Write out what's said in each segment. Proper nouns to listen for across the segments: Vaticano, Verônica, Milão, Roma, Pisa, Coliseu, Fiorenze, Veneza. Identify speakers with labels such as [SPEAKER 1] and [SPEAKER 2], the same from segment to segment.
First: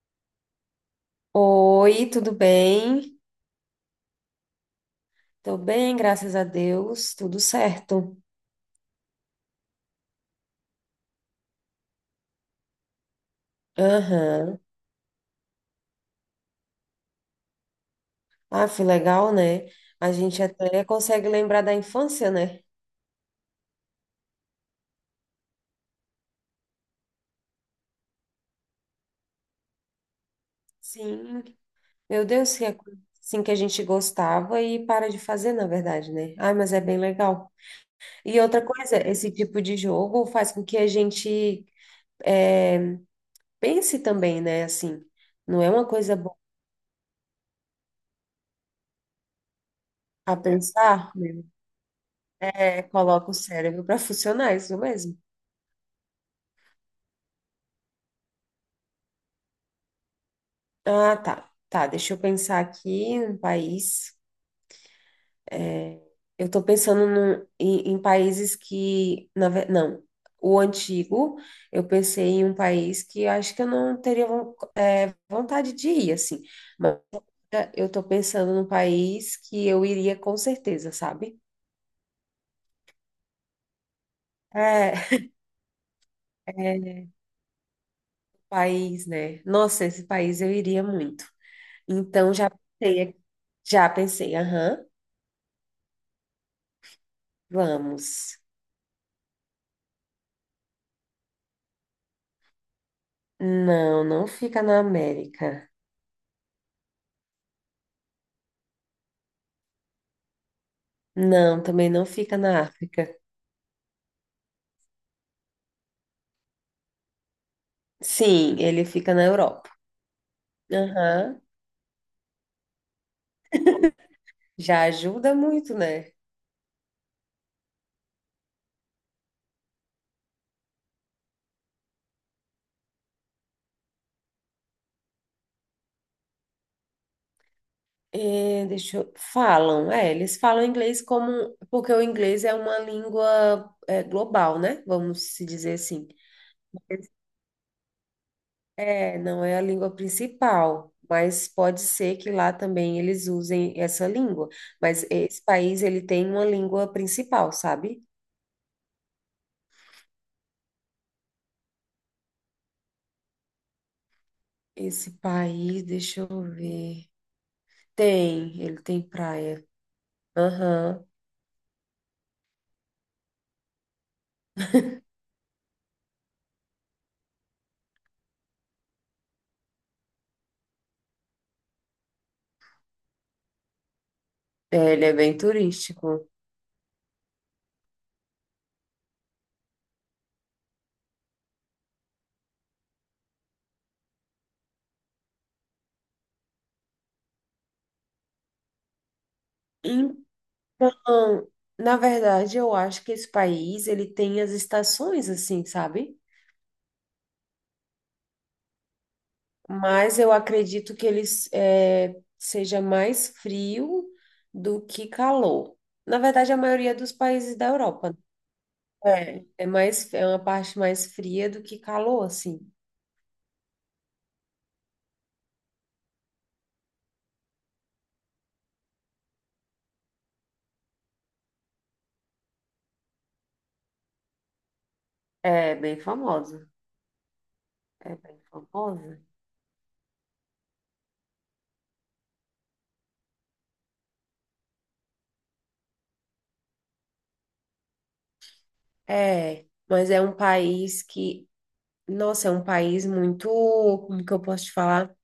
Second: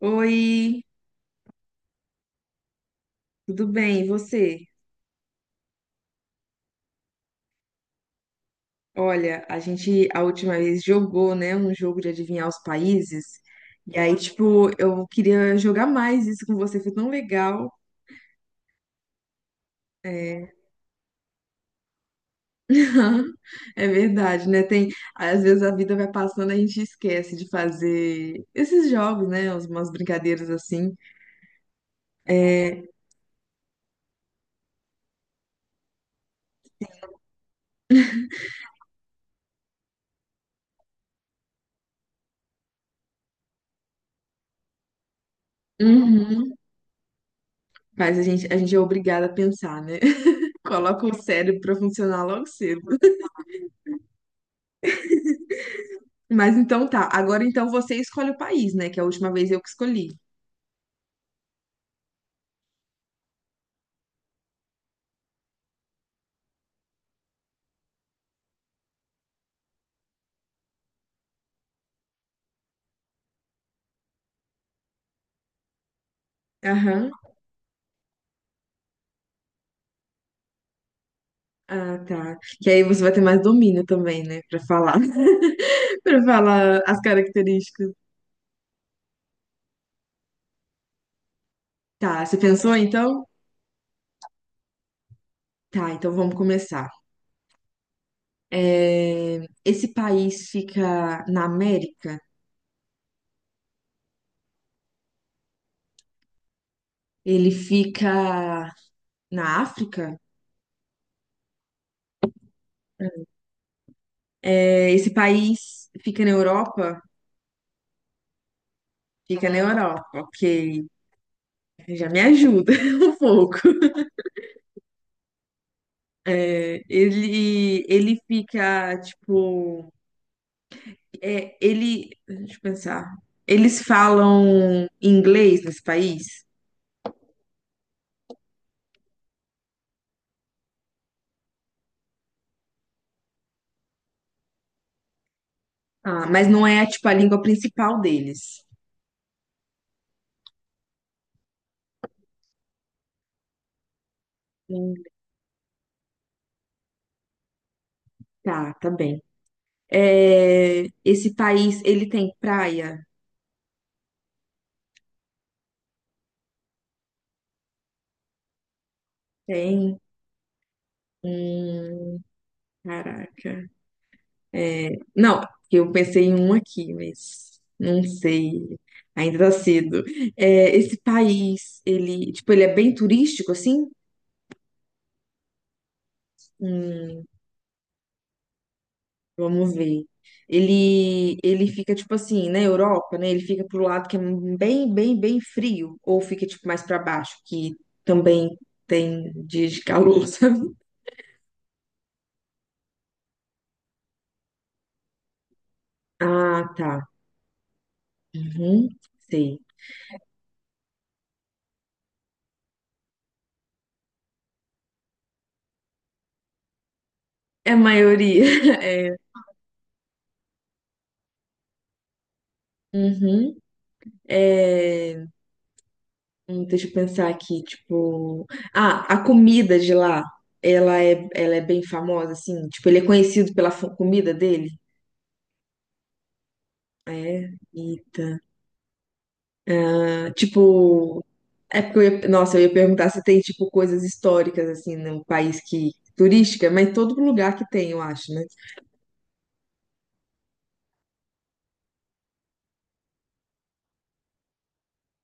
[SPEAKER 1] Oi,
[SPEAKER 2] Oi, tudo bem?
[SPEAKER 1] tudo bem? E você?
[SPEAKER 2] Tô bem, graças a Deus, tudo certo.
[SPEAKER 1] Olha, a gente a última vez jogou, né, um jogo de adivinhar os países. E aí,
[SPEAKER 2] Aham.
[SPEAKER 1] tipo, eu queria jogar mais isso com você, foi tão legal.
[SPEAKER 2] Ah, foi legal, né? A gente
[SPEAKER 1] É,
[SPEAKER 2] até consegue lembrar da infância, né?
[SPEAKER 1] é verdade, né? Tem, às vezes a vida vai passando, a gente esquece de fazer esses jogos, né? Umas brincadeiras assim.
[SPEAKER 2] Sim. Meu Deus, que é
[SPEAKER 1] É,
[SPEAKER 2] coisa assim que a gente gostava e para de fazer, na verdade, né? Ah, mas é bem legal. E outra coisa, esse tipo de jogo faz com que a gente eh, pense também, né? Assim, não é uma coisa boa
[SPEAKER 1] uhum. Mas a gente é obrigada a pensar, né?
[SPEAKER 2] a
[SPEAKER 1] Coloca
[SPEAKER 2] pensar,
[SPEAKER 1] o
[SPEAKER 2] né?
[SPEAKER 1] cérebro pra funcionar logo cedo.
[SPEAKER 2] É, coloca o cérebro para funcionar, isso mesmo.
[SPEAKER 1] Mas então tá. Agora então você escolhe o país, né? Que é a última vez eu que escolhi.
[SPEAKER 2] Ah, tá. Tá, deixa eu pensar aqui um país. Eu tô pensando no- em, em países que, não, o antigo, eu pensei em um país que eu acho que eu não vontade de ir, assim. Mas
[SPEAKER 1] Aham.
[SPEAKER 2] eu tô pensando num país que eu iria com certeza, sabe?
[SPEAKER 1] Ah, tá. Que aí você vai ter mais domínio também, né? Pra falar.
[SPEAKER 2] É,
[SPEAKER 1] Pra falar
[SPEAKER 2] é
[SPEAKER 1] as características.
[SPEAKER 2] País, né? Nossa, esse país eu iria muito.
[SPEAKER 1] Tá.
[SPEAKER 2] Então
[SPEAKER 1] Você
[SPEAKER 2] já
[SPEAKER 1] pensou
[SPEAKER 2] pensei, aqui-
[SPEAKER 1] então?
[SPEAKER 2] Já pensei, aham,
[SPEAKER 1] Tá. Então vamos começar.
[SPEAKER 2] vamos.
[SPEAKER 1] Esse país fica na América?
[SPEAKER 2] Não, não fica na América.
[SPEAKER 1] Ele fica na África?
[SPEAKER 2] Não, também não fica na África.
[SPEAKER 1] Esse país fica na Europa?
[SPEAKER 2] Sim, ele fica na
[SPEAKER 1] Fica na
[SPEAKER 2] Europa.
[SPEAKER 1] Europa, ok.
[SPEAKER 2] Aham.
[SPEAKER 1] Já me ajuda um pouco.
[SPEAKER 2] Já ajuda muito, né?
[SPEAKER 1] É, ele fica, tipo, é, ele, deixa eu pensar, eles falam inglês nesse país,
[SPEAKER 2] É, deixa eu... Falam, é, eles falam inglês como... Porque o inglês é uma língua é, global, né? Vamos se dizer assim.
[SPEAKER 1] ah, mas não é, tipo, a língua principal deles.
[SPEAKER 2] É, não é a língua principal, mas pode ser que lá também eles usem essa língua.
[SPEAKER 1] Hum,
[SPEAKER 2] Mas esse país, ele tem uma língua principal, sabe?
[SPEAKER 1] Tá, tá bem. É, esse país, ele tem praia?
[SPEAKER 2] Esse país, deixa eu ver. Tem, ele tem praia.
[SPEAKER 1] Tem.
[SPEAKER 2] Aham.
[SPEAKER 1] Hum, caraca. É, não, eu pensei em um aqui, mas não sei, ainda tá cedo. É, esse país, tipo, ele é bem turístico, assim?
[SPEAKER 2] É, ele é bem turístico.
[SPEAKER 1] Hum, vamos ver. Ele fica tipo assim, na Europa, né? Ele fica pro lado que é bem, bem frio, ou fica tipo mais para baixo, que também tem dias de calor, sabe?
[SPEAKER 2] Então, na verdade, eu acho que esse país, ele tem as estações, assim, sabe?
[SPEAKER 1] Ah, tá. Uhum, sei.
[SPEAKER 2] Mas eu acredito que ele seja mais frio do que calor. Na verdade, a maioria dos países da
[SPEAKER 1] É a
[SPEAKER 2] Europa.
[SPEAKER 1] maioria. É.
[SPEAKER 2] Né? Mais, é uma parte mais fria do que calor, assim.
[SPEAKER 1] Uhum. É, deixa eu pensar aqui, tipo, ah, a comida de lá, ela é bem famosa, assim, tipo, ele é conhecido pela comida dele.
[SPEAKER 2] É bem famosa.
[SPEAKER 1] É,
[SPEAKER 2] É bem
[SPEAKER 1] eita.
[SPEAKER 2] famosa.
[SPEAKER 1] Ah, tipo, é porque eu ia, nossa, eu ia perguntar se tem tipo coisas históricas assim no país que turística, mas todo lugar que tem, eu acho, né?
[SPEAKER 2] É, mas é um país que, nossa, é um país muito, como que eu posso te falar?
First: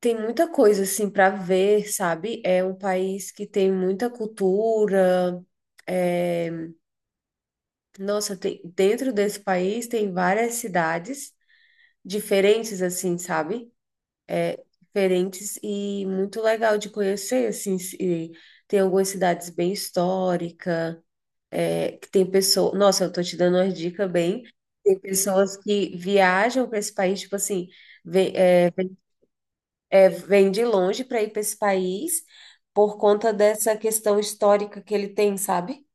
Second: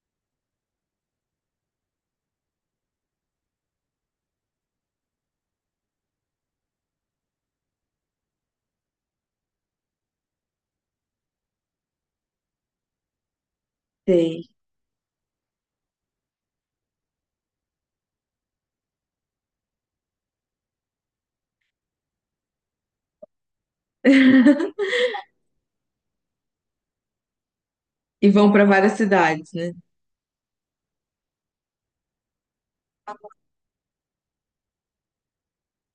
[SPEAKER 2] Tem muita coisa assim para ver, sabe? É um país que tem muita cultura. é, Nossa, tem... dentro desse país tem várias cidades diferentes, assim, sabe?
[SPEAKER 1] Tem.
[SPEAKER 2] Diferentes e muito legal de conhecer, assim. E tem algumas cidades bem históricas, é, que tem pessoas. Nossa, eu tô te dando uma dica bem. Tem pessoas que viajam para esse país, tipo assim,
[SPEAKER 1] E
[SPEAKER 2] vem,
[SPEAKER 1] vão para várias cidades, né?
[SPEAKER 2] vem de longe para ir para esse país por conta dessa questão histórica que ele tem, sabe?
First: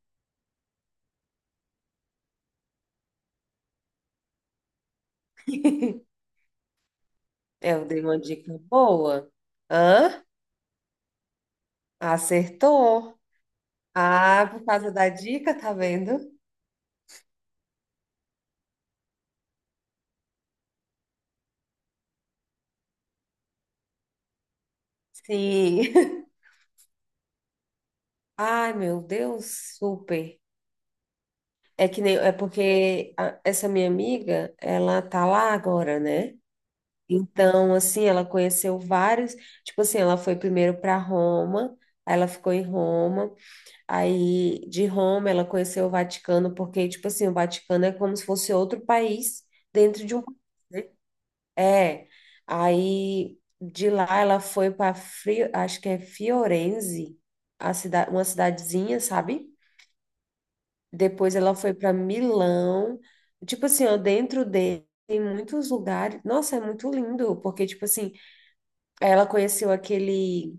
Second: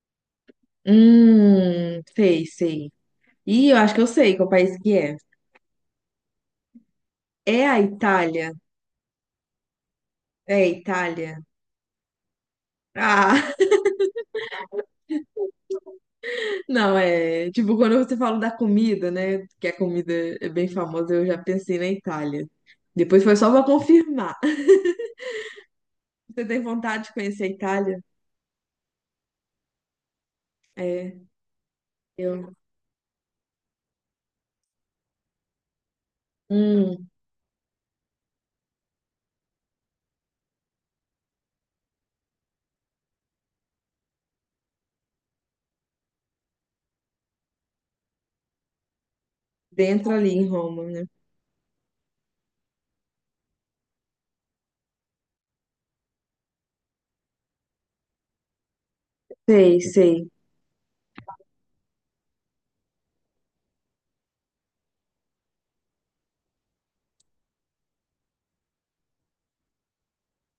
[SPEAKER 1] Sei. E eu acho que eu sei qual país que é. É a
[SPEAKER 2] Eu dei uma
[SPEAKER 1] Itália.
[SPEAKER 2] dica boa. Hã?
[SPEAKER 1] É a Itália.
[SPEAKER 2] Acertou.
[SPEAKER 1] Ah,
[SPEAKER 2] Ah, por causa da dica, tá vendo?
[SPEAKER 1] não, é. Tipo, quando você fala da comida, né? Que a comida é bem famosa, eu já pensei na Itália. Depois foi só pra confirmar.
[SPEAKER 2] Sim.
[SPEAKER 1] Você tem vontade de conhecer a Itália?
[SPEAKER 2] Ai, meu Deus, super.
[SPEAKER 1] É.
[SPEAKER 2] É que nem, é
[SPEAKER 1] Eu-
[SPEAKER 2] porque essa minha amiga, ela tá lá agora, né?
[SPEAKER 1] hum,
[SPEAKER 2] Então, assim, ela conheceu vários, tipo assim, ela foi primeiro para Roma, aí ela ficou em Roma, aí de Roma ela conheceu o Vaticano, porque, tipo assim, o Vaticano é como se fosse outro país dentro
[SPEAKER 1] dentro
[SPEAKER 2] de um
[SPEAKER 1] ali
[SPEAKER 2] país,
[SPEAKER 1] em Roma,
[SPEAKER 2] né?
[SPEAKER 1] né?
[SPEAKER 2] É. Aí de lá ela foi para acho que é Fiorenze, uma cidadezinha, sabe?
[SPEAKER 1] Sei, sei.
[SPEAKER 2] Depois ela foi para Milão. Tipo assim, ó, dentro dele tem muitos lugares. Nossa, é muito lindo, porque, tipo assim, ela conheceu aquele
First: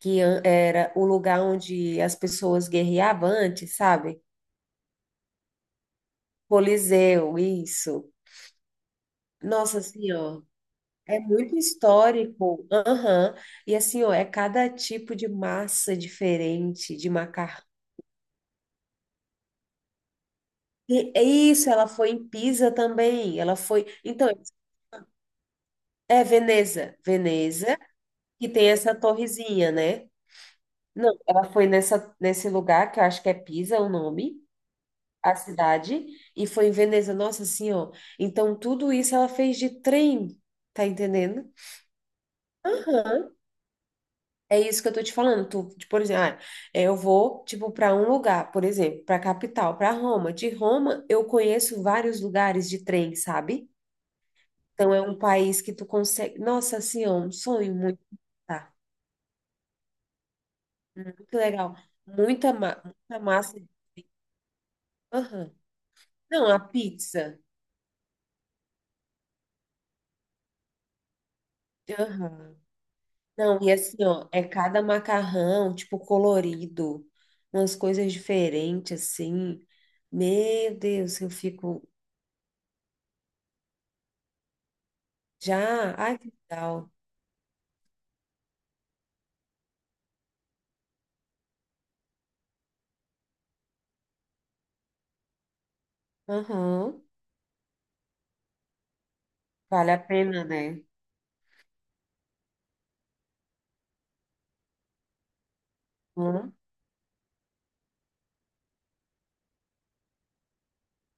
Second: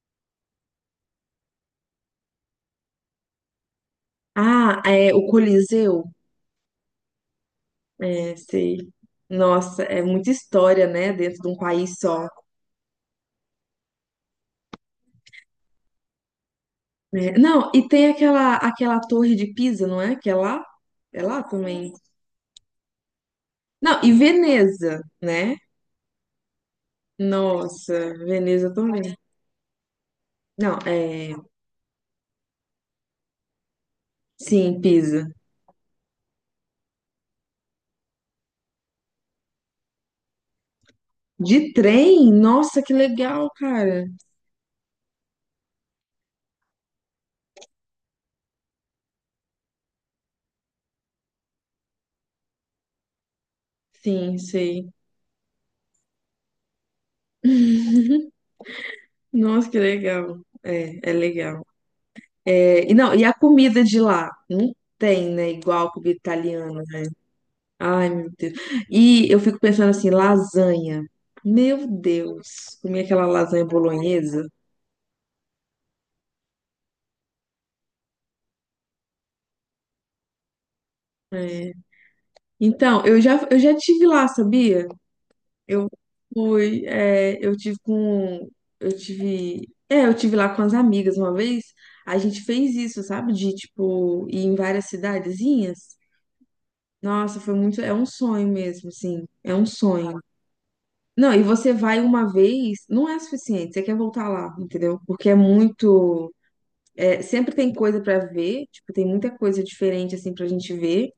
[SPEAKER 2] era o lugar onde as pessoas guerreavam antes, sabe?
[SPEAKER 1] Ah, é o Coliseu.
[SPEAKER 2] Coliseu, isso.
[SPEAKER 1] É, sei.
[SPEAKER 2] Nossa
[SPEAKER 1] Nossa, é muita
[SPEAKER 2] Senhora,
[SPEAKER 1] história, né?
[SPEAKER 2] é
[SPEAKER 1] Dentro de
[SPEAKER 2] muito
[SPEAKER 1] um país só.
[SPEAKER 2] histórico. Aham. E assim, ó, é cada tipo de massa diferente de
[SPEAKER 1] Né?
[SPEAKER 2] macarrão.
[SPEAKER 1] Não, e tem aquela torre de Pisa, não é? Que é lá?
[SPEAKER 2] E
[SPEAKER 1] É
[SPEAKER 2] é
[SPEAKER 1] lá
[SPEAKER 2] isso, ela
[SPEAKER 1] também.
[SPEAKER 2] foi em Pisa também. Ela foi.
[SPEAKER 1] Não, e
[SPEAKER 2] Então,
[SPEAKER 1] Veneza, né?
[SPEAKER 2] é Veneza. Veneza,
[SPEAKER 1] Nossa,
[SPEAKER 2] que tem
[SPEAKER 1] Veneza
[SPEAKER 2] essa
[SPEAKER 1] também.
[SPEAKER 2] torrezinha, né?
[SPEAKER 1] Não,
[SPEAKER 2] Não,
[SPEAKER 1] é.
[SPEAKER 2] ela foi nessa, nesse lugar, que eu acho que é Pisa o nome,
[SPEAKER 1] Sim, Pisa.
[SPEAKER 2] a cidade, e foi em Veneza. Nossa Senhora. Então, tudo isso ela fez de trem, tá entendendo?
[SPEAKER 1] De trem? Nossa, que
[SPEAKER 2] Aham.
[SPEAKER 1] legal, cara.
[SPEAKER 2] É isso que eu tô te falando. Tu, tipo, por exemplo, ah, é, eu vou, tipo, para um lugar, por exemplo, para capital, para Roma. De Roma, eu conheço vários lugares de trem, sabe?
[SPEAKER 1] Sim, sei.
[SPEAKER 2] Então, é um país que tu consegue. Nossa, assim, é um sonho muito. Tá,
[SPEAKER 1] Nossa, que legal. É, é
[SPEAKER 2] muito
[SPEAKER 1] legal.
[SPEAKER 2] legal. Muita, ma...
[SPEAKER 1] É, e não,
[SPEAKER 2] muita
[SPEAKER 1] e a
[SPEAKER 2] massa.
[SPEAKER 1] comida de lá? Não tem, né?
[SPEAKER 2] Aham.
[SPEAKER 1] Igual a comida
[SPEAKER 2] Não, a
[SPEAKER 1] italiana, né?
[SPEAKER 2] pizza.
[SPEAKER 1] Ai, meu Deus. E eu fico pensando assim, lasanha. Meu
[SPEAKER 2] Aham.
[SPEAKER 1] Deus, comi aquela
[SPEAKER 2] Não,
[SPEAKER 1] lasanha
[SPEAKER 2] e assim, ó, é
[SPEAKER 1] bolonhesa.
[SPEAKER 2] cada macarrão, tipo, colorido, umas coisas diferentes, assim. Meu Deus, eu
[SPEAKER 1] É.
[SPEAKER 2] fico
[SPEAKER 1] Então, eu já tive lá, sabia? Eu
[SPEAKER 2] já. Ai, que
[SPEAKER 1] fui,
[SPEAKER 2] legal.
[SPEAKER 1] é, eu tive lá com as amigas uma vez. A gente fez isso, sabe? De, tipo, ir em várias cidadezinhas.
[SPEAKER 2] Aham.
[SPEAKER 1] Nossa, foi muito, é um sonho mesmo, assim, é um
[SPEAKER 2] Vale a
[SPEAKER 1] sonho.
[SPEAKER 2] pena, né?
[SPEAKER 1] Não, e você vai uma vez, não é suficiente, você quer voltar lá, entendeu? Porque é muito,
[SPEAKER 2] Hum?
[SPEAKER 1] é, sempre tem coisa pra ver, tipo, tem muita coisa diferente assim pra gente ver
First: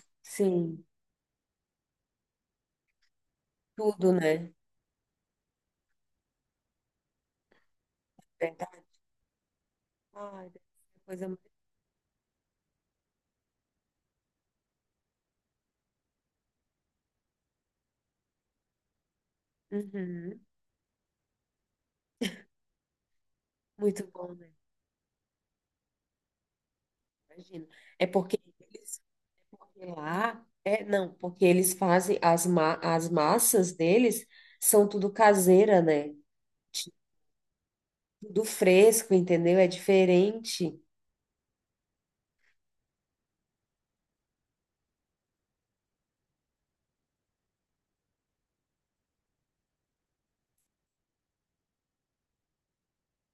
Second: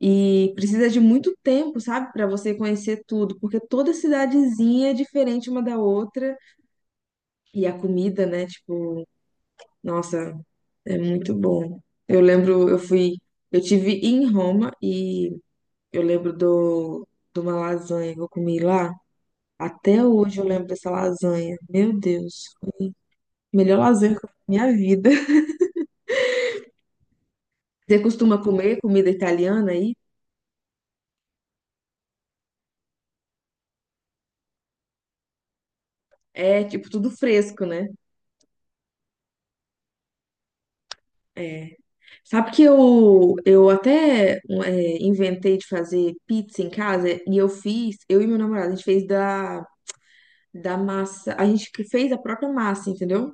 [SPEAKER 1] e
[SPEAKER 2] Sim,
[SPEAKER 1] precisa de muito tempo, sabe, pra você conhecer tudo, porque toda
[SPEAKER 2] tudo, né?
[SPEAKER 1] cidadezinha é diferente uma da outra e a comida, né,
[SPEAKER 2] Verdade.
[SPEAKER 1] tipo, nossa,
[SPEAKER 2] Ai, deve
[SPEAKER 1] é
[SPEAKER 2] ser coisa
[SPEAKER 1] muito
[SPEAKER 2] mais.
[SPEAKER 1] bom. Eu lembro, eu fui, eu tive em Roma e eu lembro do de uma lasanha que eu comi lá. Até hoje
[SPEAKER 2] Uhum.
[SPEAKER 1] eu lembro dessa lasanha. Meu Deus. Melhor
[SPEAKER 2] Muito
[SPEAKER 1] lazer que eu
[SPEAKER 2] bom, né?
[SPEAKER 1] tenho na minha vida.
[SPEAKER 2] Imagina.
[SPEAKER 1] Você
[SPEAKER 2] É porque
[SPEAKER 1] costuma comer
[SPEAKER 2] eles,
[SPEAKER 1] comida italiana
[SPEAKER 2] porque
[SPEAKER 1] aí?
[SPEAKER 2] lá, é, não, porque eles fazem as massas deles são tudo caseira, né?
[SPEAKER 1] É, tipo,
[SPEAKER 2] Tipo,
[SPEAKER 1] tudo fresco, né?
[SPEAKER 2] tudo fresco, entendeu? É diferente.
[SPEAKER 1] É. Sabe que eu até um, é, inventei de fazer pizza em casa e eu fiz, eu e meu namorado, a gente fez da, da massa, a gente que fez a própria massa, entendeu?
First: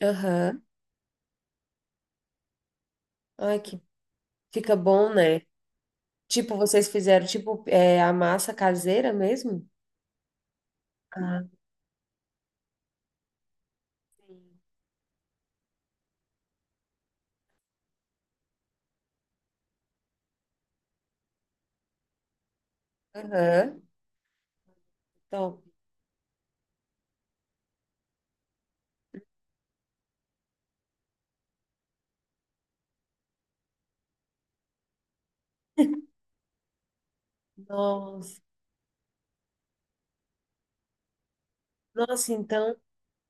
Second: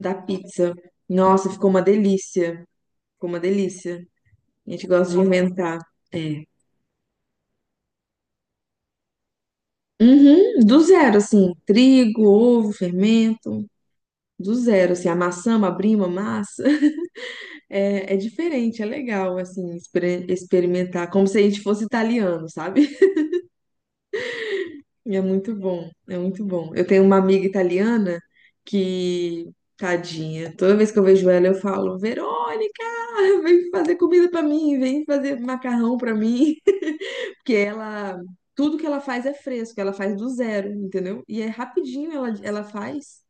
[SPEAKER 1] Da
[SPEAKER 2] Aham.
[SPEAKER 1] pizza. Nossa, ficou uma delícia. Ficou uma
[SPEAKER 2] Ai, que
[SPEAKER 1] delícia. A
[SPEAKER 2] fica
[SPEAKER 1] gente
[SPEAKER 2] bom,
[SPEAKER 1] gosta de
[SPEAKER 2] né?
[SPEAKER 1] inventar. É.
[SPEAKER 2] Tipo, vocês fizeram tipo é, a massa caseira mesmo?
[SPEAKER 1] Uhum, do zero,
[SPEAKER 2] Ah,
[SPEAKER 1] assim, trigo, ovo, fermento, do
[SPEAKER 2] sim.
[SPEAKER 1] zero, assim, amassamos, abrimos a massa. É, é diferente, é legal, assim, experimentar, como se a gente fosse italiano, sabe?
[SPEAKER 2] Aham.
[SPEAKER 1] E é muito
[SPEAKER 2] Top.
[SPEAKER 1] bom, é muito bom. Eu tenho uma amiga italiana que, tadinha, toda vez que eu vejo ela, eu falo, Verônica, vem fazer comida pra mim, vem fazer macarrão pra mim, porque ela,
[SPEAKER 2] Nossa,
[SPEAKER 1] tudo que ela faz é fresco, ela faz do zero, entendeu? E é rapidinho
[SPEAKER 2] nossa,
[SPEAKER 1] ela
[SPEAKER 2] então
[SPEAKER 1] faz,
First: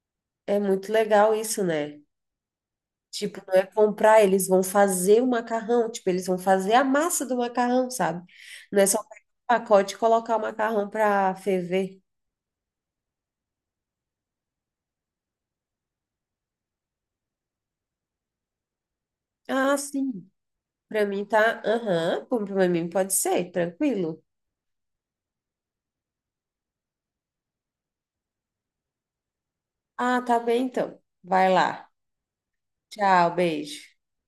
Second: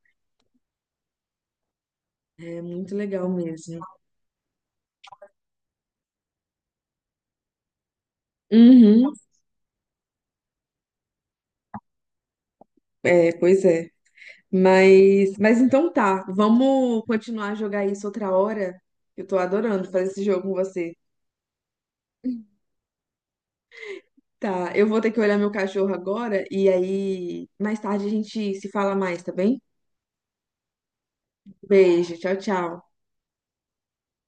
[SPEAKER 2] é muito legal isso, né?
[SPEAKER 1] é muito legal
[SPEAKER 2] Tipo, não é
[SPEAKER 1] mesmo.
[SPEAKER 2] comprar, eles vão fazer o macarrão, tipo, eles vão fazer a massa do macarrão, sabe? Não é só
[SPEAKER 1] Uhum,
[SPEAKER 2] pegar o pacote e colocar o macarrão para ferver.
[SPEAKER 1] é, pois é. Mas então tá, vamos continuar a jogar isso outra hora. Eu tô
[SPEAKER 2] Ah,
[SPEAKER 1] adorando fazer esse
[SPEAKER 2] sim.
[SPEAKER 1] jogo com você.
[SPEAKER 2] Para mim tá, aham, como para mim pode ser, tranquilo.
[SPEAKER 1] Tá, eu vou ter que olhar meu cachorro agora e aí mais tarde a gente se fala mais, tá bem?
[SPEAKER 2] Ah, tá bem então. Vai lá.
[SPEAKER 1] Beijo, tchau, tchau.
[SPEAKER 2] Tchau, beijo.